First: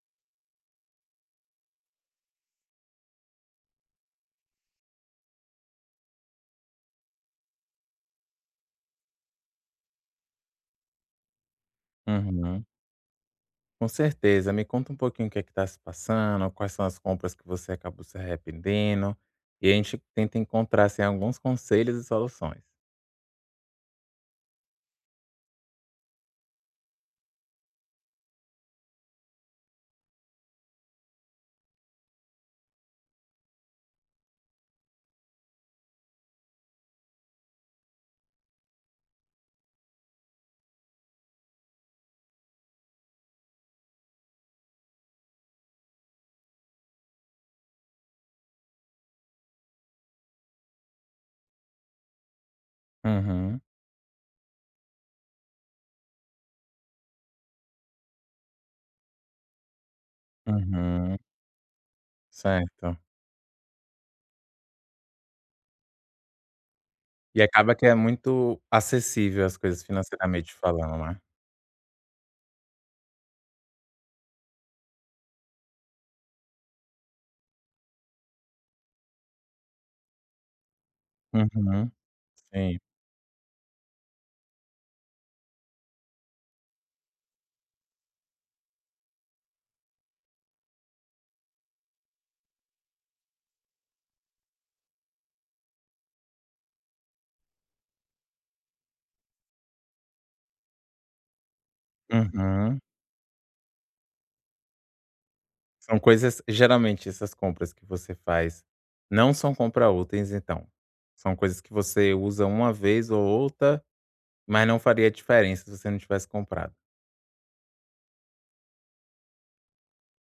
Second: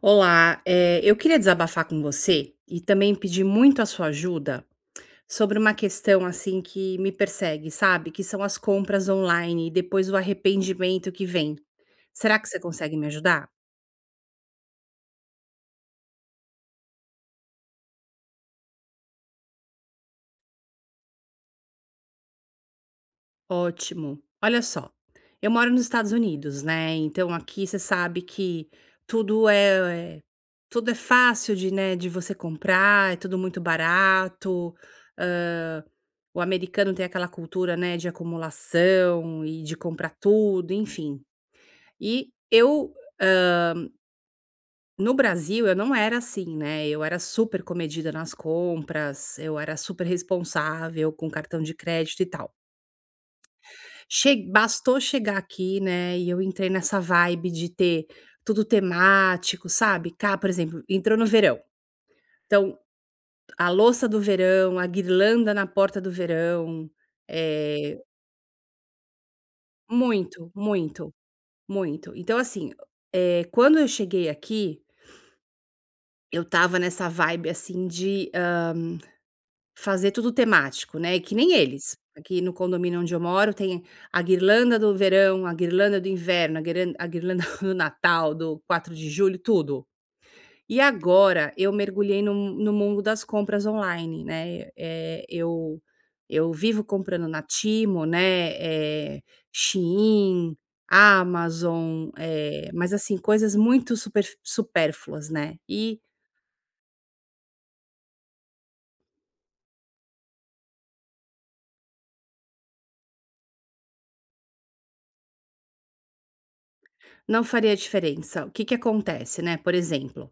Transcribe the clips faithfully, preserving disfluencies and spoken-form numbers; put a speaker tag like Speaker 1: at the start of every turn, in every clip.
Speaker 1: Olá, eh, eu queria desabafar com você e também pedir muito a sua ajuda sobre uma questão assim que me persegue, sabe? Que são as compras online e depois o arrependimento que vem. Será que você
Speaker 2: Uhum,
Speaker 1: consegue me ajudar?
Speaker 2: com certeza. Me conta um pouquinho o que é que tá se passando, quais são as compras que você acabou se arrependendo, e a gente tenta encontrar, assim, alguns conselhos e soluções.
Speaker 1: Ótimo. Olha só, eu moro nos Estados Unidos, né, então aqui você sabe que tudo é é tudo é fácil de, né, de você comprar, é tudo muito barato. hã, o americano tem aquela cultura, né, de acumulação e de comprar tudo, enfim. E eu, no Brasil eu não era assim, né, eu era super comedida nas compras, eu era super responsável com cartão de crédito e tal.
Speaker 2: Uhum,
Speaker 1: Che Bastou chegar aqui, né, e eu entrei nessa vibe de ter tudo temático, sabe, ca por exemplo, entrou
Speaker 2: uhum,
Speaker 1: no verão, então
Speaker 2: certo.
Speaker 1: a louça do verão, a guirlanda na porta do verão.
Speaker 2: E acaba que é
Speaker 1: eh,
Speaker 2: muito acessível as coisas
Speaker 1: Muito,
Speaker 2: financeiramente falando,
Speaker 1: muito,
Speaker 2: né.
Speaker 1: muito. Então assim, eh, quando eu cheguei aqui, eu estava nessa vibe, assim, de fazer tudo temático, né, e que nem
Speaker 2: Uhum,
Speaker 1: eles. Aqui no
Speaker 2: sim.
Speaker 1: condomínio onde eu moro tem a guirlanda do verão, a guirlanda do inverno, a guiran a guirlanda do Natal, do quatro de julho, tudo. E agora eu mergulhei no no mundo das compras online, né, eh, eu eu vivo comprando na Timo, né, eh, Shein, Amazon, eh,
Speaker 2: Uhum.
Speaker 1: mas assim, coisas muito super supérfluas, né, e
Speaker 2: São coisas geralmente essas compras que você faz não são compra úteis então? São coisas que você usa uma vez ou outra, mas não faria diferença se você não tivesse comprado?
Speaker 1: não faria diferença. O que que acontece, né? Por exemplo,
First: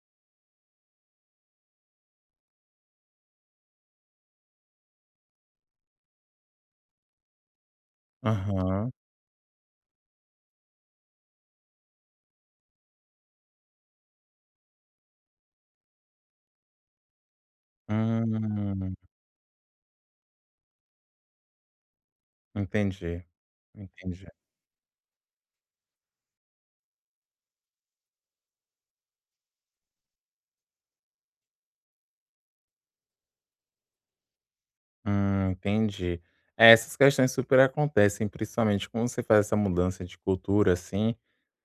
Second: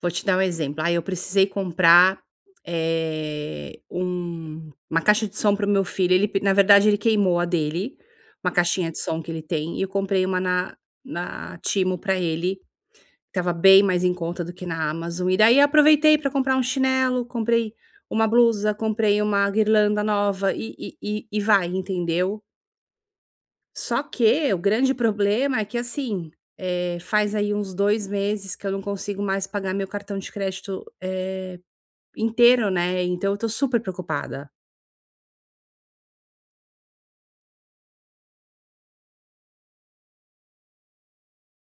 Speaker 1: vou te dar um exemplo, ah, eu precisei comprar, eh, um uma caixa de som para o meu filho. Ele pe Na verdade ele queimou a dele, uma caixinha
Speaker 2: Aham.
Speaker 1: de som que ele tem, e eu comprei uma na na Temu pra ele. Tava bem mais em conta do que na Amazon, e daí aproveitei para comprar um chinelo, comprei uma blusa,
Speaker 2: Hum,
Speaker 1: comprei uma guirlanda nova e e e e vai, entendeu?
Speaker 2: entendi,
Speaker 1: Só
Speaker 2: entendi.
Speaker 1: que o grande problema é que, assim, eh, faz aí uns dois meses que eu não consigo mais pagar meu cartão de crédito, eh, inteiro, né, então eu tô super preocupada.
Speaker 2: Hum, entendi. É, essas questões super acontecem, principalmente quando você faz essa mudança de cultura, assim,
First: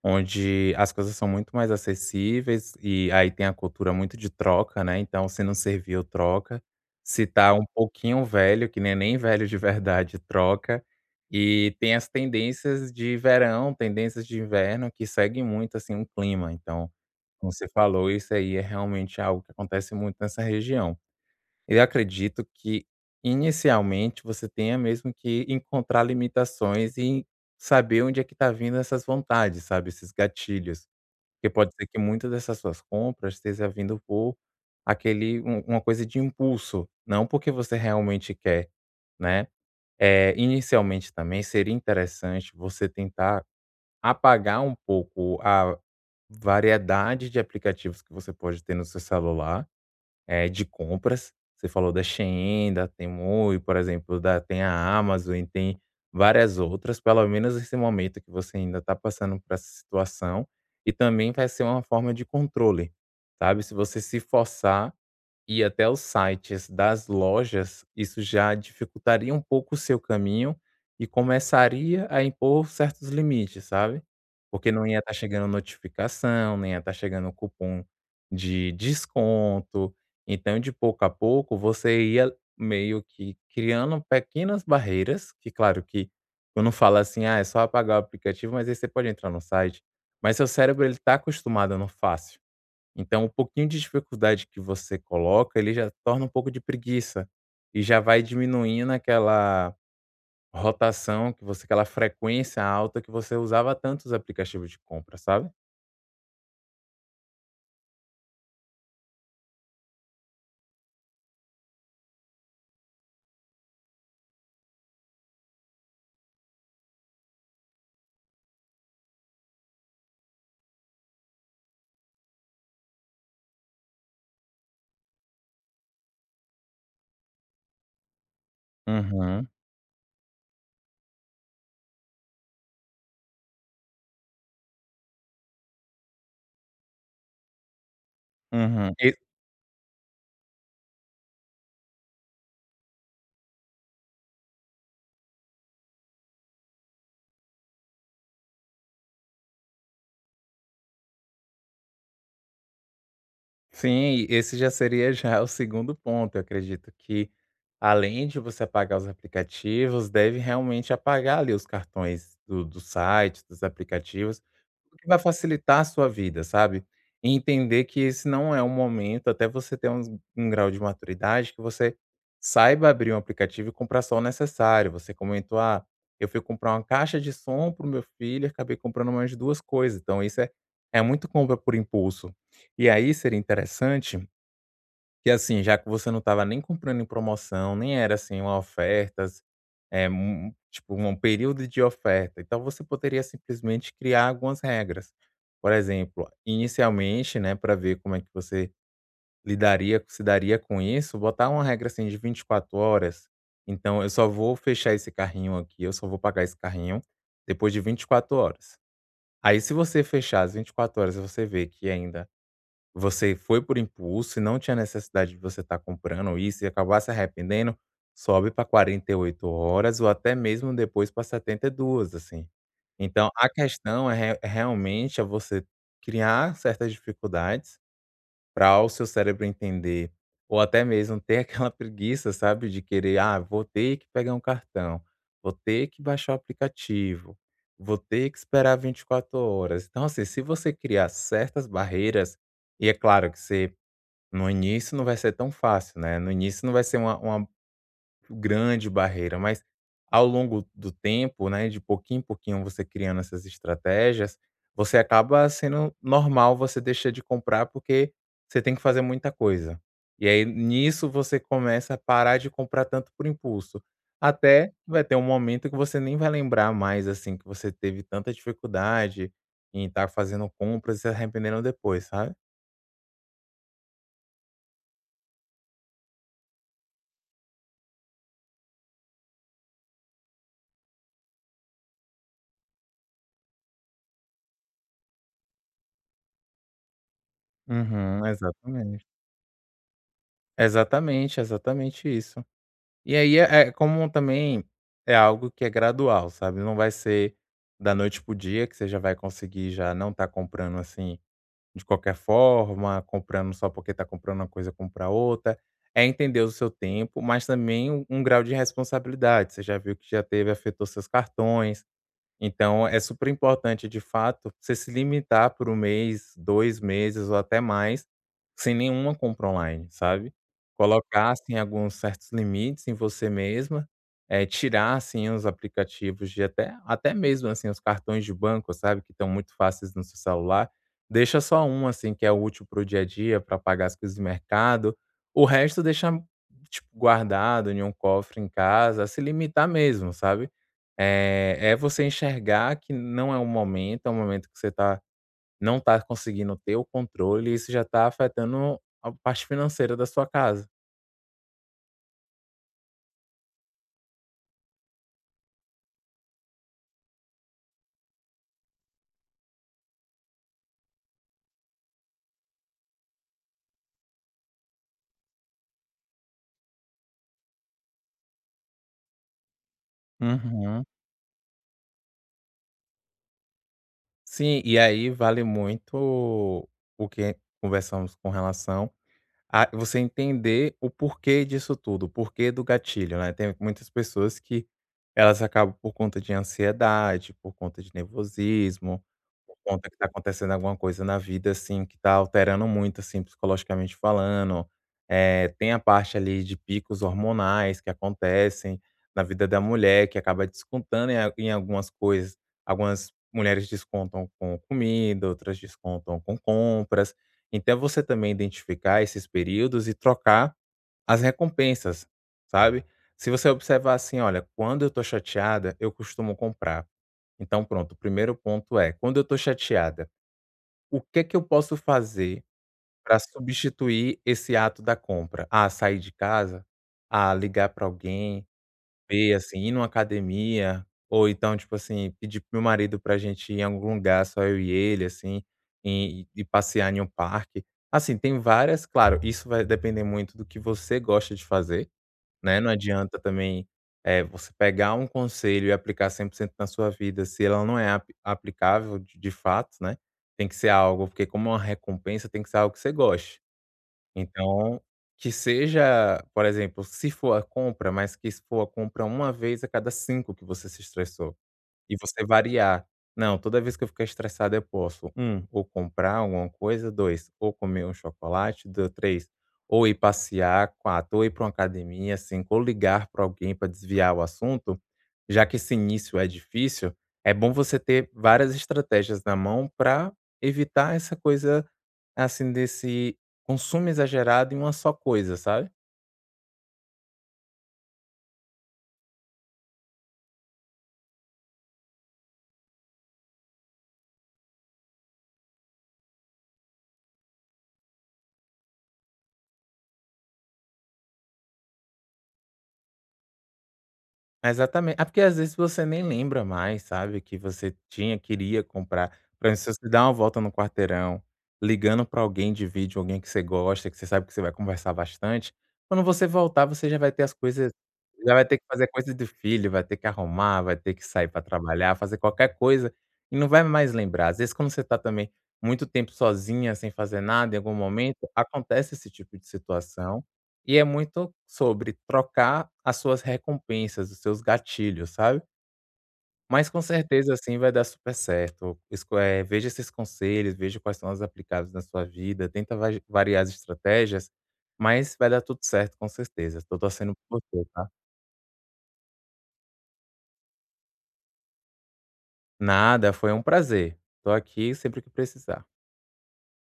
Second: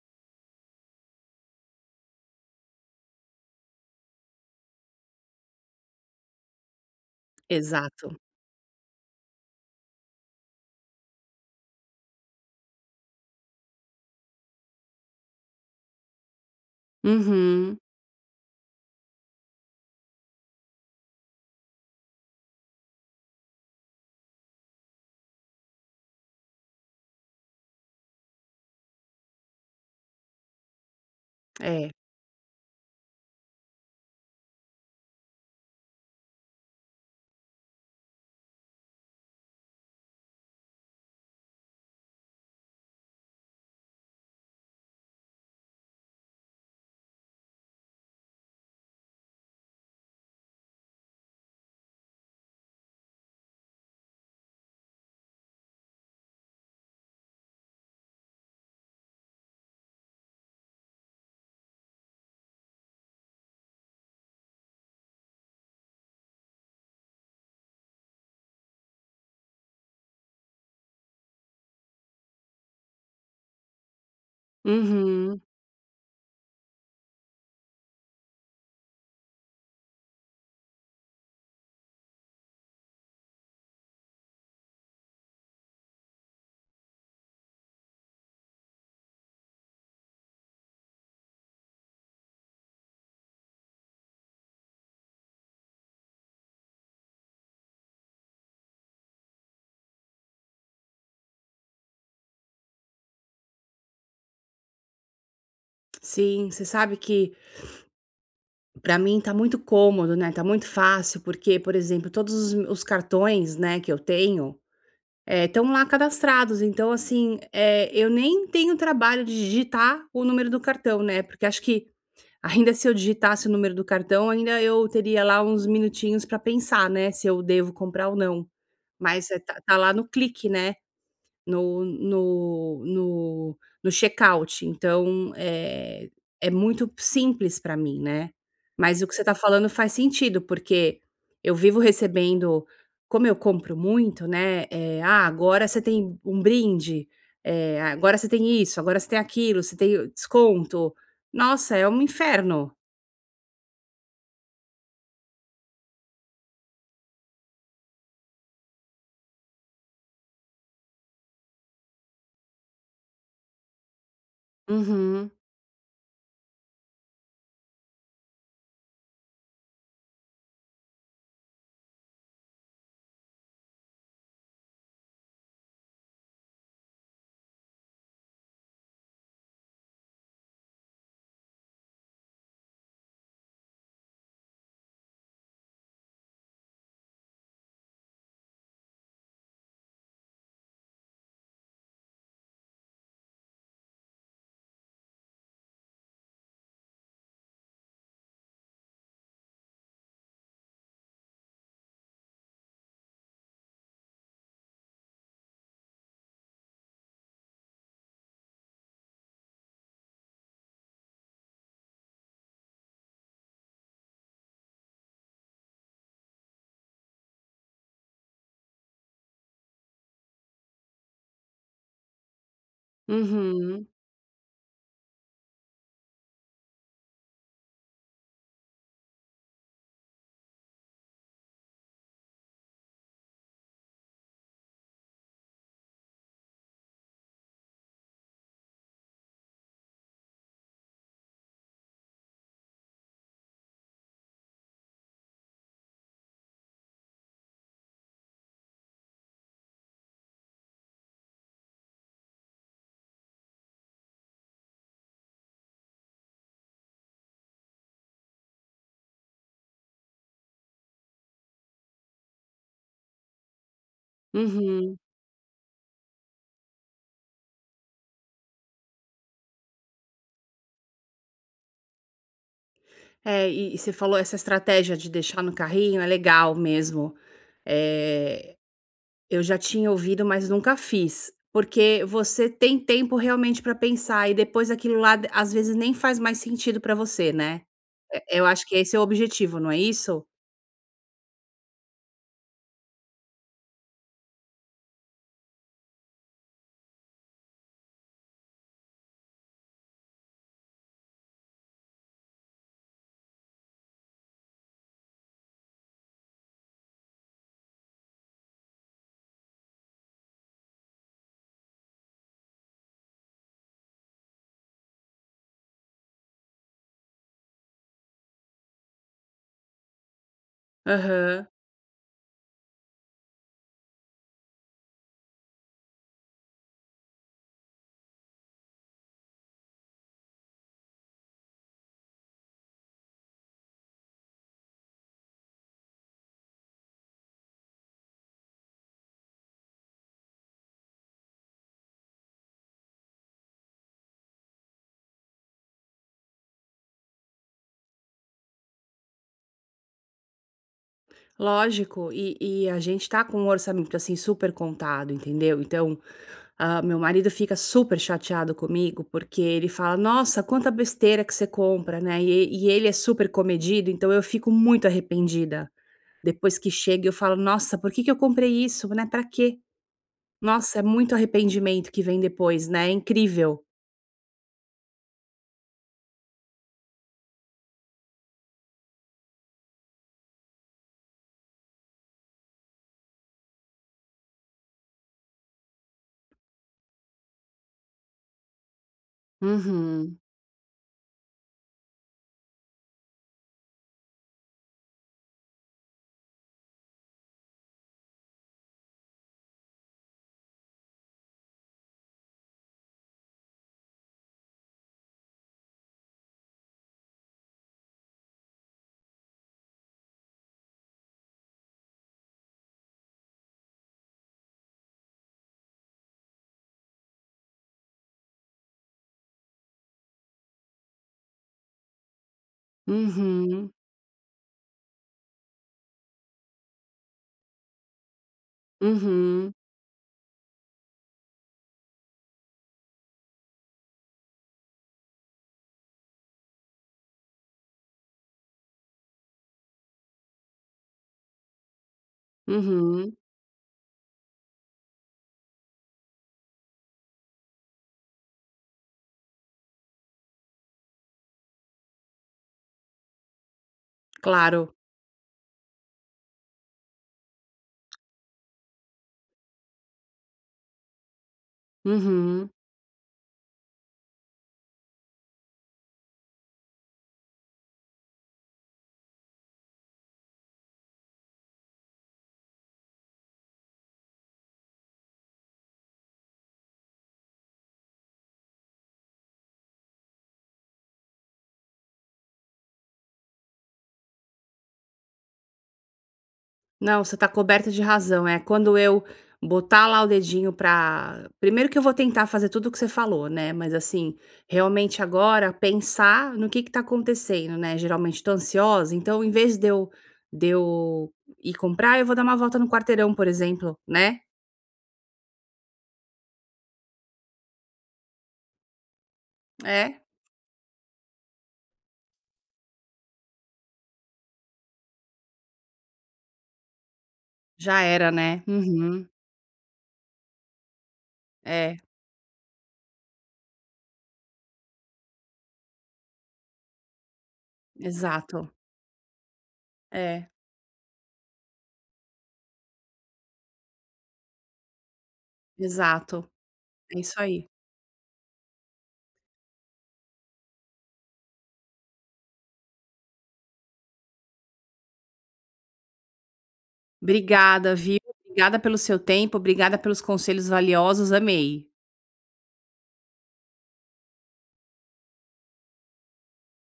Speaker 2: onde as coisas são muito mais acessíveis e aí tem a cultura muito de troca, né, então se não serviu, troca. Se tá um
Speaker 1: Exato.
Speaker 2: pouquinho velho, que nem é nem velho de verdade, troca. E tem as tendências de verão, tendências de inverno que seguem muito, assim, um clima, então, como você
Speaker 1: Uhum.
Speaker 2: falou, isso aí é realmente algo que acontece muito nessa região. Eu acredito que, inicialmente, você tenha mesmo que encontrar limitações e saber onde é que está vindo essas vontades, sabe, esses gatilhos. Porque pode ser
Speaker 1: É.
Speaker 2: que muitas dessas suas compras esteja vindo por aquele um uma coisa de impulso, não porque você realmente quer, né. É, inicialmente também seria interessante você tentar apagar um pouco a variedade de aplicativos que você pode ter no seu celular, é de compras. Você falou da Shein, da Temu e, por exemplo, da tem a Amazon e tem várias outras, pelo menos nesse momento que você ainda está passando por essa situação, e também vai ser uma forma de controle, sabe. Se você se forçar e até os sites das lojas, isso já dificultaria um pouco o seu caminho e começaria a impor certos limites, sabe? Porque não ia estar
Speaker 1: Uhum.
Speaker 2: chegando notificação, nem ia estar chegando cupom de desconto. Então, de pouco a pouco, você ia meio que criando pequenas barreiras, que claro que eu não falo assim, ah, é só apagar o aplicativo, mas aí você pode entrar no site. Mas seu cérebro ele está acostumado no fácil. Então, um pouquinho de dificuldade que você coloca, ele já torna um pouco de preguiça e já vai diminuindo aquela rotação que você aquela frequência alta que você usava tanto os aplicativos de compra, sabe?
Speaker 1: Sim, você sabe que pra mim tá muito cômodo, né, tá muito fácil, porque, por exemplo, todos os os cartões, né, que eu tenho, eh, estão lá cadastrados, então, assim, eh, eu nem tenho trabalho de digitar o número do cartão, né, porque acho que ainda se eu digitasse o número do cartão, ainda eu teria lá uns minutinhos para pensar, né, se eu devo comprar ou não. Mas é
Speaker 2: Uhum,
Speaker 1: tá tá lá no clique, né, no no no no checkout, então, é é muito simples para mim, né.
Speaker 2: uhum.
Speaker 1: Mas o que você tá falando faz sentido, porque eu vivo recebendo, como eu compro muito, né, eh, "Ah, agora você tem um brinde, eh, agora você tem isso, agora você tem aquilo, você tem desconto". Nossa, é um inferno.
Speaker 2: Sim, esse já seria já o segundo ponto. Eu acredito que, além de você apagar os aplicativos, deve realmente apagar ali os cartões do, do site, dos aplicativos, o que vai
Speaker 1: Uhum,
Speaker 2: facilitar a sua vida, sabe? E entender que esse não é um momento, até você ter um, um grau de maturidade, que você saiba abrir um aplicativo e comprar só o necessário. Você comentou, ah, eu fui comprar uma caixa de som para o meu filho, e acabei comprando mais duas coisas. Então, isso é, é muito compra por impulso e aí seria interessante que, assim, já que você não estava nem comprando em promoção, nem era assim uma oferta, eh, um tipo um período de oferta, então você poderia simplesmente criar algumas regras. Por exemplo, inicialmente, né, para ver como é que você lidaria se daria com isso, botar uma regra assim de vinte e quatro horas. Então eu só vou fechar esse carrinho aqui, eu só vou pagar esse carrinho depois de vinte e quatro horas. Aí se você fechar as vinte e quatro horas e você vê que ainda você foi por impulso e não tinha necessidade de você estar comprando isso e acabar se arrependendo, sobe para quarenta e oito horas ou até mesmo depois para setenta e duas assim. Então a
Speaker 1: uhum,
Speaker 2: questão é re realmente é você criar certas dificuldades para o seu cérebro entender, ou até mesmo ter aquela preguiça, sabe, de querer: "Ah, vou ter que pegar um cartão, vou ter que baixar o aplicativo, vou ter que esperar vinte e quatro horas". Então, assim, se você criar certas barreiras, e é claro que você no início não vai ser tão fácil, né, no início não vai ser uma uma grande barreira, mas ao longo do tempo, né, de pouquinho em pouquinho você criando essas estratégias, você acaba sendo normal você deixar de comprar, porque você tem que fazer muita coisa. E aí nisso você começa a parar de comprar tanto por impulso. Até
Speaker 1: uhum.
Speaker 2: vai ter um momento que você nem vai lembrar mais, assim, que você teve tanta dificuldade em estar fazendo compras e se arrependeram depois, sabe?
Speaker 1: É, e e você falou, essa estratégia de deixar no carrinho é legal mesmo. é eu já tinha ouvido, mas nunca fiz, porque você tem tempo realmente para pensar e depois aquilo lá d às vezes nem faz mais sentido para você, né.
Speaker 2: Uhum,
Speaker 1: Eh, eu acho que esse é o
Speaker 2: exatamente.
Speaker 1: objetivo, não é isso?
Speaker 2: Exatamente, exatamente isso. E aí é é como também é algo que é gradual, sabe, não vai ser da noite pro dia que você já vai conseguir já não tá comprando, assim, de qualquer forma, comprando só porque tá comprando uma coisa, comprar outra. É entender o seu tempo, mas também um um grau de responsabilidade. Você já viu que já teve afetou seus cartões, então é super importante, de fato, você se limitar por um mês, dois meses ou até mais, sem nenhuma compra online, sabe. Colocar,
Speaker 1: Aham,
Speaker 2: assim, alguns certos limites em você mesma, eh, tirar, assim, os aplicativos de até até mesmo, assim, os cartões de banco, sabe, que estão muito fáceis no seu celular. Deixa só um, assim, que é útil para o dia a dia, para pagar as coisas de mercado. O resto deixa, tipo, guardado em um cofre em casa, se limitar mesmo, sabe. Eh, é você enxergar que não é um momento, é um momento que você tá não está conseguindo ter o controle, e isso já está afetando a parte financeira da sua casa.
Speaker 1: lógico, e e a gente tá com um orçamento, assim, super contado, entendeu? Então, ah, meu marido fica super chateado comigo, porque ele fala: "Nossa, quanta besteira que você compra, né?" E, e ele é super comedido, então eu fico muito arrependida. Depois que chega, eu falo: "Nossa, por que, que eu comprei isso, né? Pra quê?" Nossa, é
Speaker 2: Uhum.
Speaker 1: muito arrependimento que vem depois, né? É incrível.
Speaker 2: Sim, e aí vale muito o que conversamos com relação, ah, você entender o porquê disso tudo, o porquê do gatilho, né. Tem muitas pessoas que elas acabam por conta de ansiedade, por conta de nervosismo, por conta que tá
Speaker 1: Uhum,
Speaker 2: acontecendo alguma coisa na vida, assim, que tá alterando muito, assim, psicologicamente falando. Eh, tem a parte ali de picos hormonais que acontecem na vida da mulher, que acaba descontando em a em algumas coisas. Algumas mulheres descontam com comida, outras descontam com compras. Então é você também identificar esses períodos e trocar as recompensas, sabe. Se você observar assim: "Olha, quando eu estou chateada, eu costumo comprar". Então pronto, o primeiro ponto é: quando eu estou chateada, o que é que eu posso fazer para
Speaker 1: uhum,
Speaker 2: substituir esse ato da compra? Ah, sair de casa? Ah, ligar para alguém? Comer,
Speaker 1: uhum,
Speaker 2: assim, ir numa academia, ou então, tipo assim, pedir pro meu marido pra gente ir em algum lugar, só eu e ele, assim, e e passear em um parque. Assim, tem várias, claro, isso vai depender muito do que você gosta de fazer, né, não
Speaker 1: uhum.
Speaker 2: adianta também, eh, você pegar um conselho e aplicar cem por cento na sua vida se ela não é apli aplicável de de fato, né. Tem que ser algo porque como é uma recompensa, tem que ser algo que você goste.
Speaker 1: Claro.
Speaker 2: Então, que seja, por exemplo, se for a compra, mas que se for a compra uma vez a cada cinco que você se estressou. E você
Speaker 1: Uhum.
Speaker 2: variar. Não, toda vez que eu ficar estressado eu posso, um, ou comprar alguma coisa, dois, ou comer um chocolate, do três, ou ir passear, quatro, ou ir para uma academia, cinco, ou ligar para alguém para desviar o assunto, já que esse início é difícil, é bom você ter várias estratégias na mão para evitar essa coisa, assim, desse consumo exagerado em uma só coisa, sabe?
Speaker 1: Não, você tá coberta de razão. É, quando eu botar lá o dedinho pra primeiro, que eu vou tentar fazer tudo o que você falou, né, mas, assim, realmente agora pensar no que que tá acontecendo, né, geralmente tô ansiosa, então em vez de eu de eu ir comprar, eu vou dar uma volta no quarteirão, por exemplo, né.
Speaker 2: Exatamente. Ah, porque às vezes você nem lembra mais, sabe, que você tinha queria comprar. Por exemplo, se você
Speaker 1: É,
Speaker 2: dá uma volta no quarteirão, ligando para alguém de vídeo, alguém que você gosta, que você sabe que você vai conversar bastante, quando você voltar, você já vai ter as coisas,
Speaker 1: já era,
Speaker 2: já
Speaker 1: né.
Speaker 2: vai ter que fazer
Speaker 1: Uhum.
Speaker 2: coisa do filho, vai ter que arrumar, vai ter que sair para
Speaker 1: É,
Speaker 2: trabalhar, fazer qualquer coisa, e não vai mais lembrar. Às vezes quando você tá também muito tempo sozinha, sem fazer nada, em algum momento,
Speaker 1: exato.
Speaker 2: acontece esse tipo de situação
Speaker 1: É,
Speaker 2: e é muito sobre trocar as suas recompensas, os seus gatilhos, sabe.
Speaker 1: exato.
Speaker 2: Mas com
Speaker 1: É isso
Speaker 2: certeza,
Speaker 1: aí.
Speaker 2: assim, vai dar super certo. Esco eh, veja esses conselhos, veja quais são os aplicados na sua vida, tenta va variar as estratégias, mas vai dar tudo certo com certeza. Estou torcendo por você,
Speaker 1: Obrigada,
Speaker 2: tá.
Speaker 1: viu. Obrigada pelo seu tempo, obrigada pelos conselhos valiosos, amei.
Speaker 2: Nada, foi um prazer. Estou aqui sempre que precisar.